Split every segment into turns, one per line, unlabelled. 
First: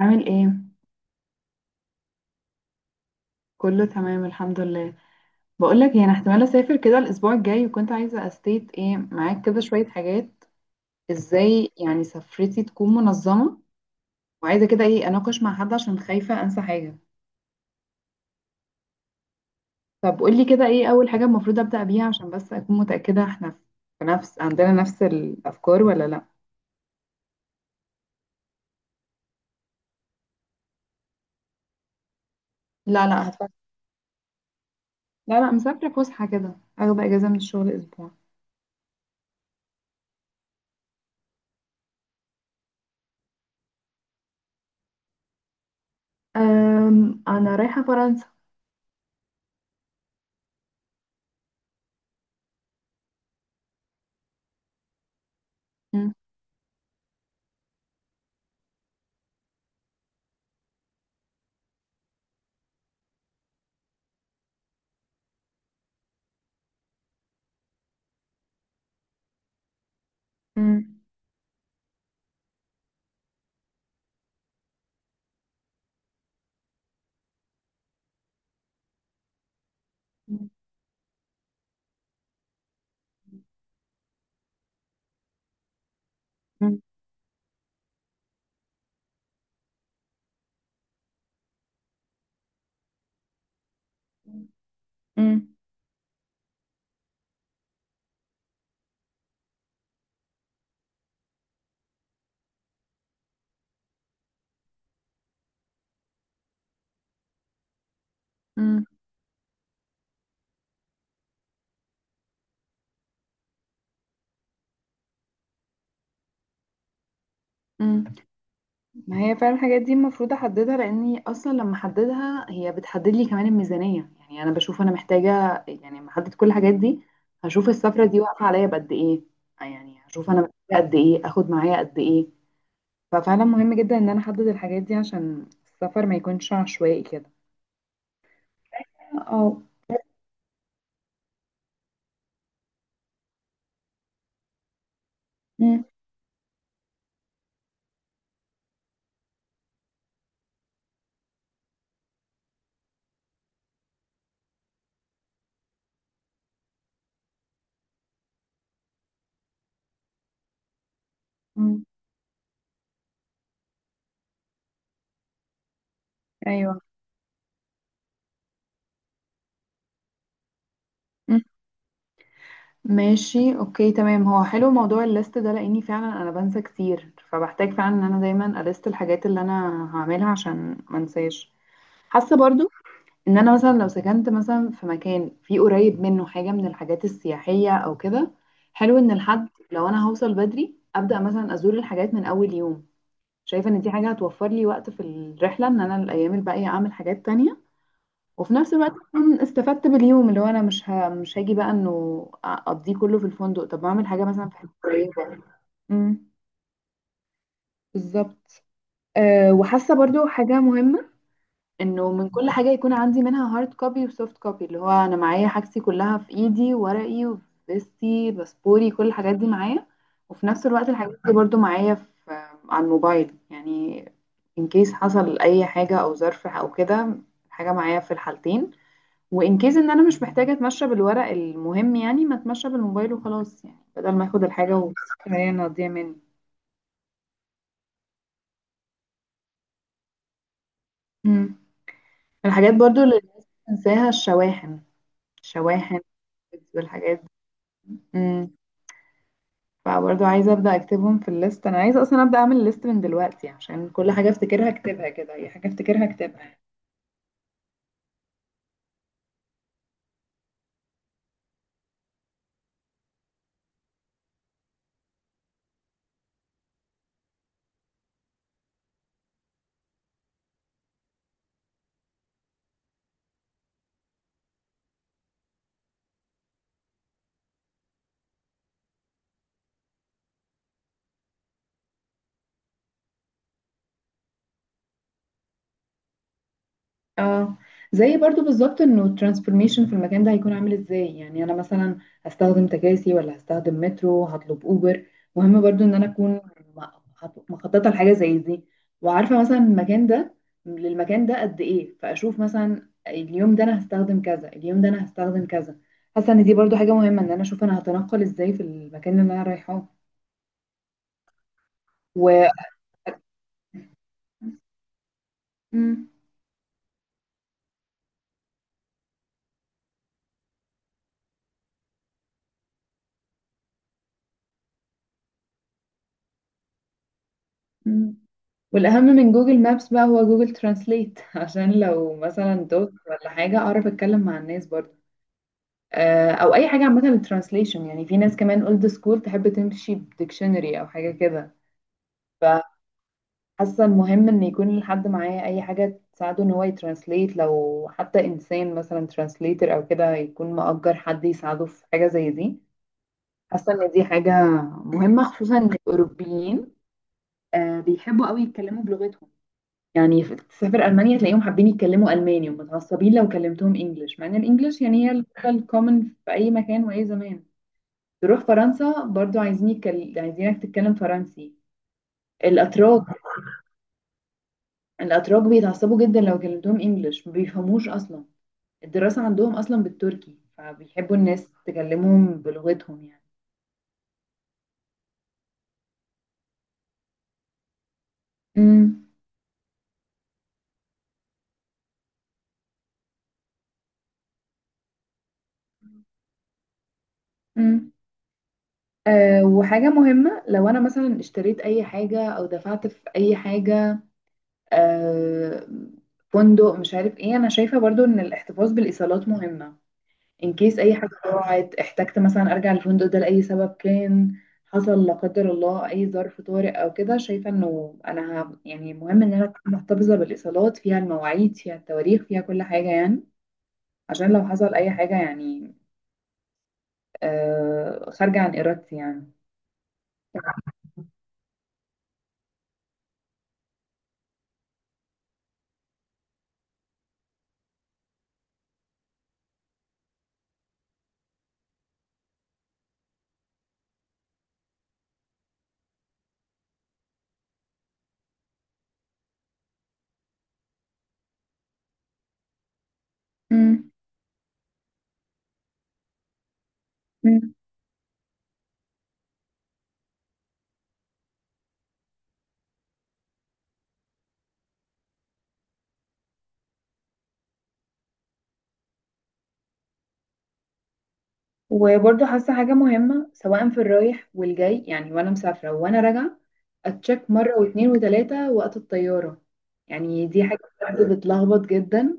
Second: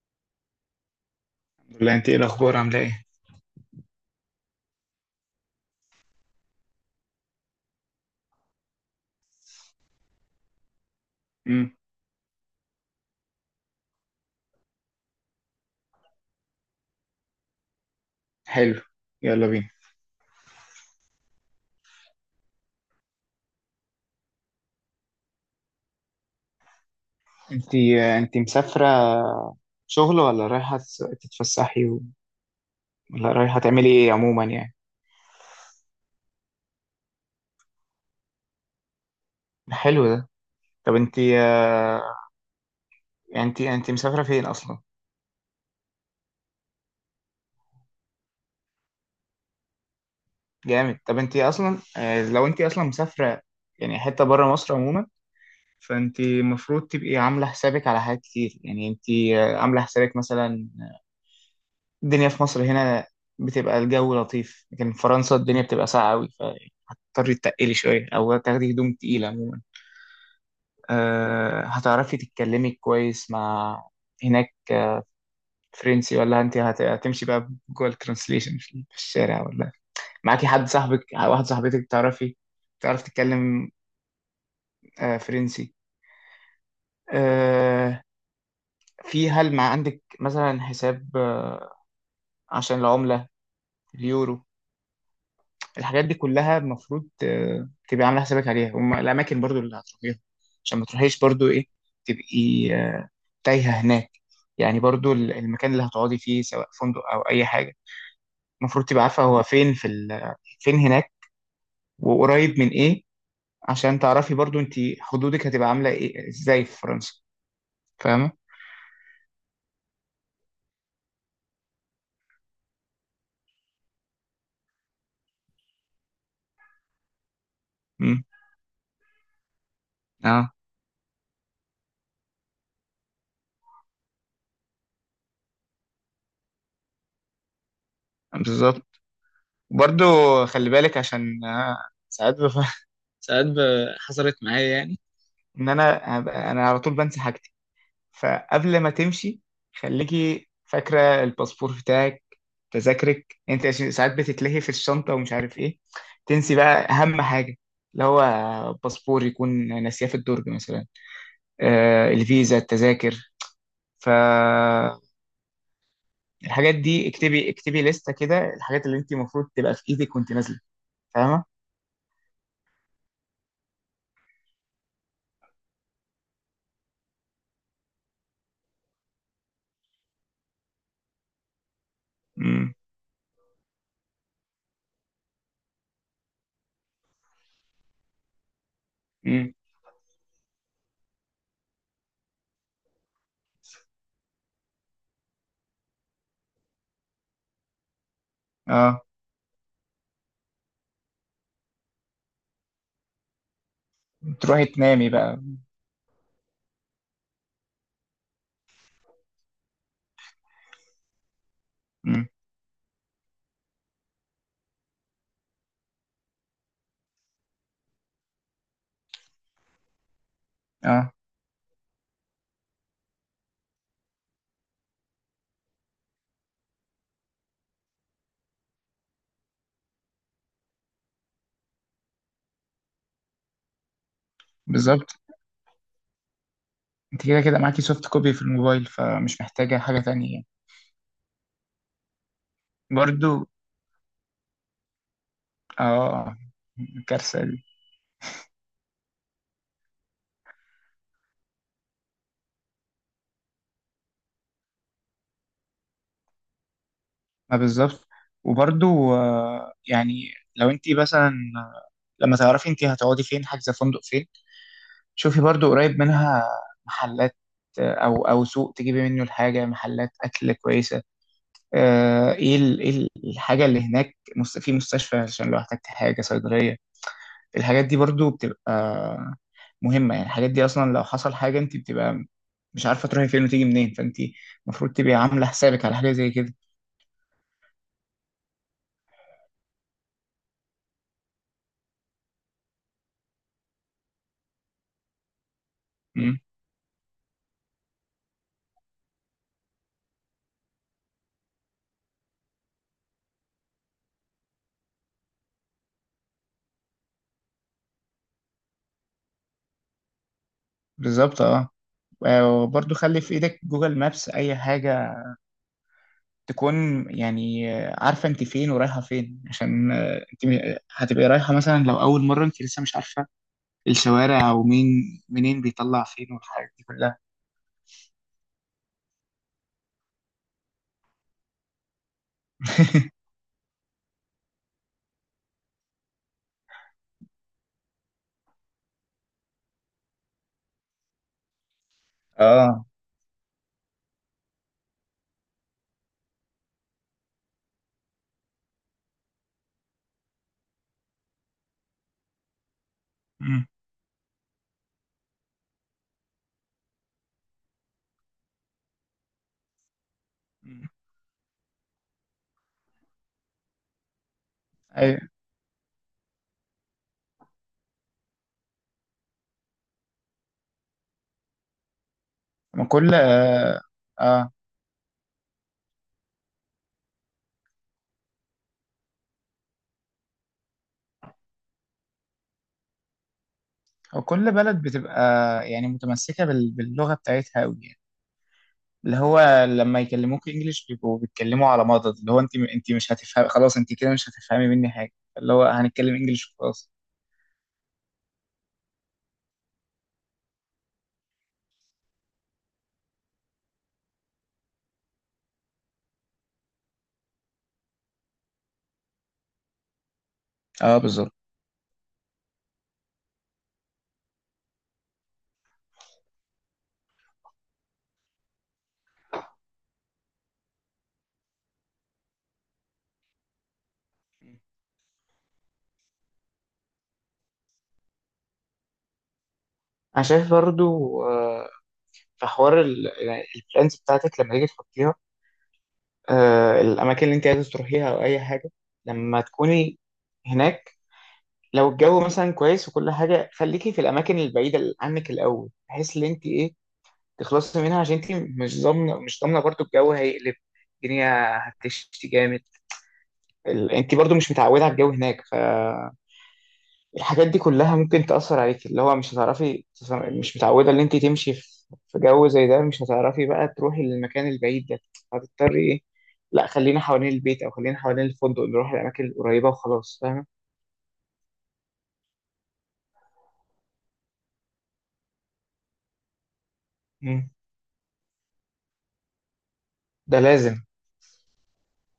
عامل ايه؟
ولا انت ايه الاخبار، عامله ايه؟
كله تمام، الحمد لله. بقول لك يعني احتمال اسافر كده الاسبوع الجاي، وكنت عايزه استيت ايه معاك كده شويه حاجات. ازاي
امم.
يعني سفرتي تكون منظمه، وعايزه كده ايه اناقش مع حد عشان خايفه انسى حاجه.
حلو. يلا بينا.
طب قول لي كده ايه اول حاجه المفروض ابدا بيها عشان بس اكون متاكده احنا في نفس عندنا نفس الافكار ولا لا؟
انت انت مسافره شغل ولا رايحه تتفسحي
لا، لا،
ولا
هتفكر.
رايحه تعملي ايه عموما يعني؟
لا، لا، مسافره فسحه كده، اخد اجازه من الشغل اسبوع.
حلو ده. طب انت، يعني انت مسافره فين اصلا؟
أنا رايحة فرنسا.
جامد. طب انت اصلا، لو انت اصلا مسافره يعني حته بره مصر عموما،
مم.
فانت المفروض تبقي عامله حسابك على حاجات كتير، يعني انت عامله حسابك مثلا. الدنيا في مصر هنا بتبقى الجو لطيف، لكن في فرنسا الدنيا بتبقى ساقعه قوي. تضطري تتقلي شوية أو تاخدي هدوم تقيلة عموما.
مم.
هتعرفي تتكلمي كويس مع هناك فرنسي، ولا أنت هتمشي بقى جوه الترانسليشن في الشارع، ولا معاكي حد صاحبك واحد صاحبتك تعرفي تعرف تتكلم فرنسي؟
مم.
أه في، هل مع عندك مثلا حساب عشان العملة، اليورو؟ الحاجات دي كلها المفروض تبقي عاملة حسابك عليها، والأماكن برضو اللي هتروحيها، عشان ما تروحيش برضو إيه، تبقي تايهة هناك. يعني برضو المكان اللي هتقعدي فيه سواء فندق أو أي حاجة،
مم.
المفروض تبقى عارفة هو فين، فين هناك وقريب من إيه، عشان تعرفي برضو أنت حدودك هتبقى عاملة إيه إزاي في فرنسا.
مم.
فاهمة؟
ما هي فعلا الحاجات دي المفروض احددها، لاني اصلا لما احددها هي بتحدد لي كمان الميزانيه. يعني انا بشوف انا محتاجه، يعني لما احدد كل الحاجات دي هشوف السفره دي
مم.
واقفه عليا بقد ايه. يعني هشوف انا
أه،
محتاجه قد ايه، اخد معايا قد ايه. ففعلا مهم جدا ان انا احدد الحاجات دي عشان السفر ما يكونش عشوائي كده.
بالظبط.
اه.
برضو خلي بالك، عشان ساعات ساعات حصلت معايا يعني، إن
أمم،
أنا أنا على طول بنسى حاجة. فقبل ما تمشي، خليكي فاكرة الباسبور بتاعك، تذاكرك انت، عشان ساعات بتتلهي في الشنطة ومش عارف ايه، تنسي بقى اهم حاجة اللي هو باسبور، يكون ناسياه في الدرج مثلا.
أمم،
الفيزا، التذاكر، فالحاجات
ايوه،
دي اكتبي اكتبي لستة كده الحاجات اللي انت المفروض تبقى في ايدك وانت نازلة.
أمم.
فاهمة؟
ماشي، اوكي، تمام. هو حلو موضوع الليست ده، لاني فعلا انا بنسى كتير، فبحتاج فعلا ان انا دايما اليست الحاجات اللي انا هعملها عشان ما انساش. حاسه برضو
امم.
ان انا مثلا لو سكنت مثلا في مكان فيه قريب منه حاجه من الحاجات السياحيه او كده، حلو ان الحد
امم.
لو انا هوصل بدري ابدا مثلا ازور الحاجات من اول يوم. شايفه ان دي حاجه هتوفر لي وقت في الرحله، ان انا الايام الباقيه اعمل حاجات تانية، وفي نفس الوقت
اه،
اكون استفدت باليوم، اللي هو انا مش هاجي بقى انه اقضيه كله في الفندق. طب ما اعمل حاجه مثلا في
تروحي
حته
تنامي بقى.
قريبه. امم. بالظبط. أه، وحاسه برضو حاجه مهمه، انه من
امم.
كل حاجة يكون عندي منها هارد كوبي وسوفت كوبي، اللي هو انا معايا حاجتي كلها في ايدي، ورقي وفيستي باسبوري كل الحاجات دي معايا، وفي نفس الوقت
اه،
الحاجات دي برضو معايا في على الموبايل يعني. ان كيس حصل اي حاجة او ظرف او كده، الحاجة معايا في الحالتين، وان كيس ان انا مش محتاجة اتمشى بالورق، المهم يعني ما اتمشى بالموبايل وخلاص، يعني بدل ما اخد الحاجة
بالظبط.
وهي إنها تضيع مني.
انت كده كده معاكي سوفت كوبي في الموبايل، فمش محتاجة حاجة تانية يعني.
مم. الحاجات برضو اللي الناس
برضو.
بتنساها، الشواحن. الشواحن
اه.
والحاجات
الكارثة دي.
دي. فبرضه عايزة أبدأ أكتبهم في الليست. أنا عايزة أصلا أبدأ أعمل ليست من دلوقتي، عشان كل حاجة أفتكرها أكتبها كده، أي حاجة أفتكرها أكتبها.
ما بالظبط. وبرضو يعني لو انت مثلا لما تعرفي انت هتقعدي فين حاجزة فندق فين، شوفي برضو قريب منها محلات، او سوق تجيبي منه الحاجة، محلات اكل كويسة، الحاجة اللي هناك في مستشفى، عشان لو احتجتي حاجة صيدلية. الحاجات دي برضو بتبقى مهمة يعني، الحاجات دي اصلا لو حصل حاجة انت بتبقى مش عارفة تروحي فين وتيجي منين، فانت المفروض تبقي عاملة حسابك على حاجة زي كده.
اه. زي برضو بالظبط انه الترانسفورميشن في المكان ده هيكون عامل ازاي، يعني انا مثلا هستخدم تكاسي ولا هستخدم مترو، هطلب اوبر. مهم برضو ان انا اكون م- مخططه لحاجه زي دي، وعارفه مثلا المكان ده للمكان ده قد ايه، فاشوف مثلا اليوم ده انا هستخدم كذا، اليوم ده انا هستخدم كذا. حاسه ان دي برضو حاجه مهمه، ان انا اشوف انا هتنقل ازاي في المكان اللي انا رايحاه.
بالظبط، اه.
و
وبرضه خلي في ايدك جوجل مابس اي حاجة،
مم.
تكون يعني عارفة انت فين ورايحة فين، عشان انت هتبقي رايحة، مثلا لو اول مرة انت لسه مش عارفة الشوارع ومين منين بيطلع فين والحاجات دي كلها.
مم. والأهم من جوجل مابس بقى هو جوجل ترانسليت عشان لو مثلا دوت ولا حاجة أعرف أتكلم مع الناس برضه. أو أي حاجة عامة للترانسليشن، يعني في ناس كمان أولد سكول تحب تمشي بديكشنري أو حاجة كده.
اه.
فحاسة المهم إن يكون الحد معاه أي حاجة تساعده إن هو يترانسليت، لو حتى إنسان مثلا ترانسليتر أو كده، يكون مأجر حد يساعده في حاجة زي دي.
مم.
حاسة إن دي حاجة مهمة، خصوصا إن الأوروبيين بيحبوا قوي يتكلموا بلغتهم. يعني تسافر
مم.
ألمانيا تلاقيهم حابين يتكلموا ألماني، ومتعصبين لو كلمتهم إنجلش، مع إن الإنجلش يعني هي
ايوه.
اللغة الكومن في أي مكان وأي زمان. تروح فرنسا برضو عايزينك تتكلم فرنسي.
ما
الأتراك
كل، اه. آه.
الأتراك بيتعصبوا جدا لو كلمتهم إنجلش، ما بيفهموش أصلا. الدراسة عندهم أصلا بالتركي، فبيحبوا الناس تكلمهم بلغتهم يعني.
وكل بلد بتبقى يعني متمسكة باللغة بتاعتها قوي.
امم.
اللي هو لما يكلموك انجليش بيبقوا بيتكلموا على مضض، اللي هو انت مش هتفهم خلاص، انت كده مش هتفهمي مني حاجه. اللي هو هنتكلم انجليش وخلاص.
امم. أه، وحاجة مهمة لو أنا مثلا اشتريت أي حاجة أو دفعت في أي حاجة، آه، فندق مش عارف ايه، انا شايفة برضو ان الاحتفاظ بالايصالات مهمة. ان كيس اي
اه،
حاجة
بالظبط.
ضاعت، احتجت مثلا ارجع الفندق ده لأي سبب كان، حصل لا قدر الله اي ظرف طارئ او كده، شايفة انه انا يعني مهم ان انا أكون محتفظة بالايصالات فيها المواعيد فيها التواريخ فيها كل حاجة يعني، عشان لو حصل اي حاجة يعني خارجة عن ارادتي يعني.
انا شايف برضو آه، في حوار يعني البلانز بتاعتك لما تيجي تحطيها، الاماكن اللي انت عايز تروحيها او اي حاجه لما تكوني هناك. لو الجو مثلا كويس وكل حاجه، خليكي في الاماكن البعيده عنك الاول، بحيث ان انت ايه، تخلصي منها، عشان انت مش ضامنه مش ضامنه برضو الجو هيقلب، الدنيا هتشتي جامد، انت برضو مش متعوده على الجو هناك، فالحاجات
مم.
دي كلها ممكن تاثر عليك، اللي هو مش هتعرفي مش متعوده ان انت تمشي في جو زي ده، مش هتعرفي بقى تروحي للمكان البعيد ده، هتضطري ايه، لا خلينا حوالين البيت او خلينا حوالين الفندق، نروح الاماكن القريبه وخلاص. فاهمه؟
وبرضه حاسة حاجة مهمة سواء في الرايح والجاي، يعني وأنا مسافرة وأنا راجعة، أتشك
مم.
مرة واتنين وتلاتة وقت الطيارة. يعني
ده
دي حاجة
لازم.
بجد بتلخبط جدا.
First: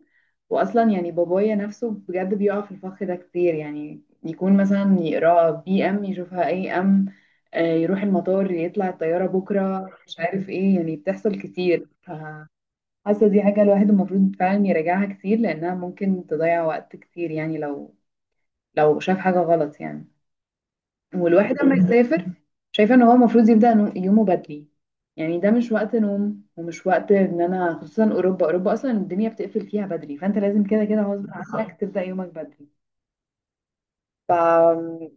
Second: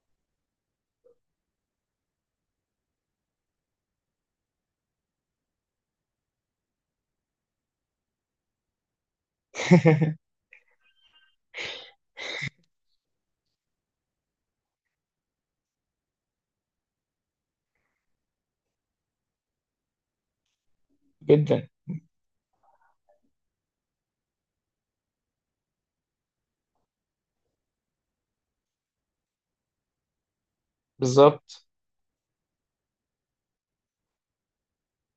وأصلا يعني بابايا نفسه بجد بيقع في الفخ ده كتير، يعني يكون مثلا يقرأ بي أم يشوفها أي أم، يروح المطار يطلع الطيارة بكرة مش عارف إيه، يعني بتحصل كتير. فحاسة دي حاجة الواحد المفروض فعلا يراجعها كتير، لأنها ممكن تضيع وقت كتير، يعني لو شاف حاجة غلط يعني. والواحد
جدا.
لما يسافر، شايفه ان هو المفروض يبدا يومه بدري. يعني ده مش وقت نوم ومش وقت، ان انا خصوصا اوروبا اصلا الدنيا بتقفل فيها بدري، فانت لازم كده كده غصب
بالظبط.
عنك تبدا يومك بدري. أم،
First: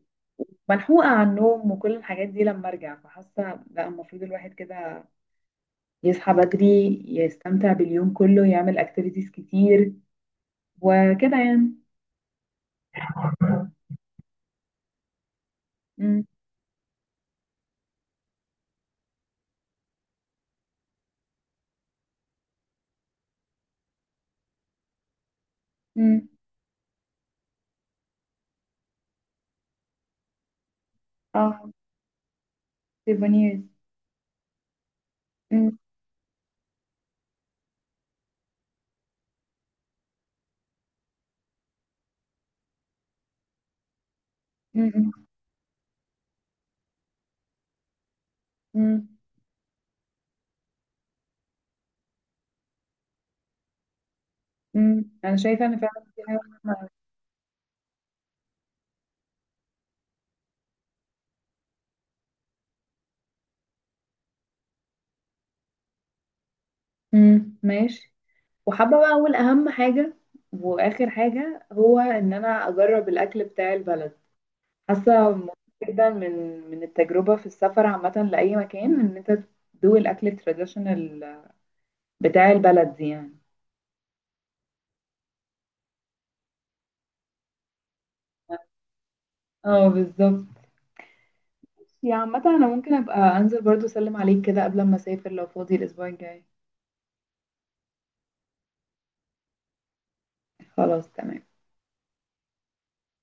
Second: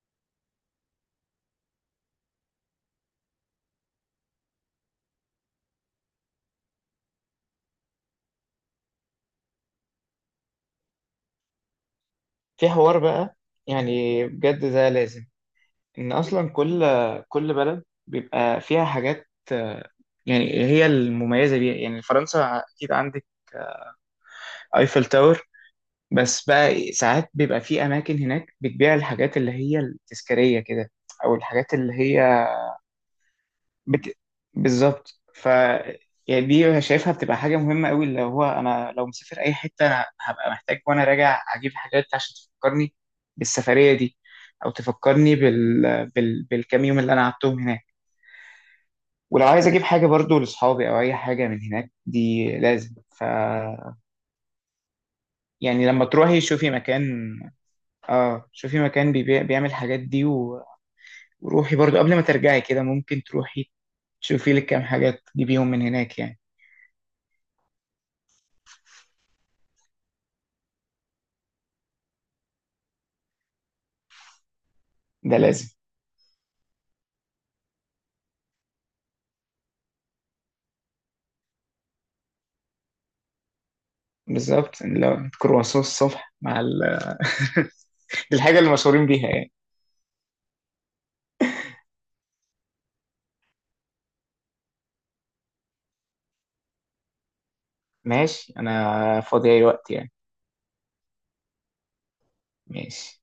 ملحوقه عن النوم وكل الحاجات دي لما ارجع. فحاسه لا المفروض الواحد كده يصحى بدري، يستمتع باليوم كله، يعمل اكتيفيتيز كتير، وكده يعني.
في حوار بقى يعني بجد ده لازم، ان
امم.
اصلا كل بلد بيبقى فيها حاجات يعني هي المميزه بيها، يعني فرنسا اكيد عندك ايفل تاور.
امم.
بس بقى إيه، ساعات بيبقى في اماكن هناك بتبيع الحاجات اللي هي التذكاريه كده، او
اه،
الحاجات اللي هي
سيفونيرز.
بت... بالظبط. ف
امم.
يعني دي شايفها بتبقى حاجه مهمه قوي، اللي هو انا لو مسافر اي حته أنا هبقى محتاج وانا راجع اجيب حاجات عشان تفكرني بالسفريه دي، او
امم.
تفكرني بالكام يوم اللي انا قعدتهم هناك.
امم.
ولو عايز اجيب حاجه برضو لاصحابي او اي حاجه من هناك، دي لازم. ف
امم، انا شايفه ان
يعني لما
فعلا.
تروحي شوفي مكان، اه شوفي مكان بيبيع بيعمل الحاجات دي وروحي برضو قبل ما ترجعي كده، ممكن تروحي تشوفي لك كام حاجة تجيبيهم من هناك يعني.
امم، ماشي. وحابة بقى أقول أهم حاجة وآخر حاجة، هو إن أنا أجرب الأكل بتاع البلد. حاسة
ده
مهم
لازم.
جدا من التجربة في السفر عامة لأي مكان، إن أنت تدوق الأكل التراديشنال بتاع البلد دي يعني.
بالظبط. لو كرواسون الصبح مع دي الحاجة اللي مشهورين بيها يعني.
اه، بالظبط. يا عامة أنا ممكن أبقى أنزل برضو أسلم عليك كده قبل ما أسافر لو فاضي الأسبوع الجاي.
ماشي، أنا فاضي أي وقت يعني.
خلاص تمام.
ماشي.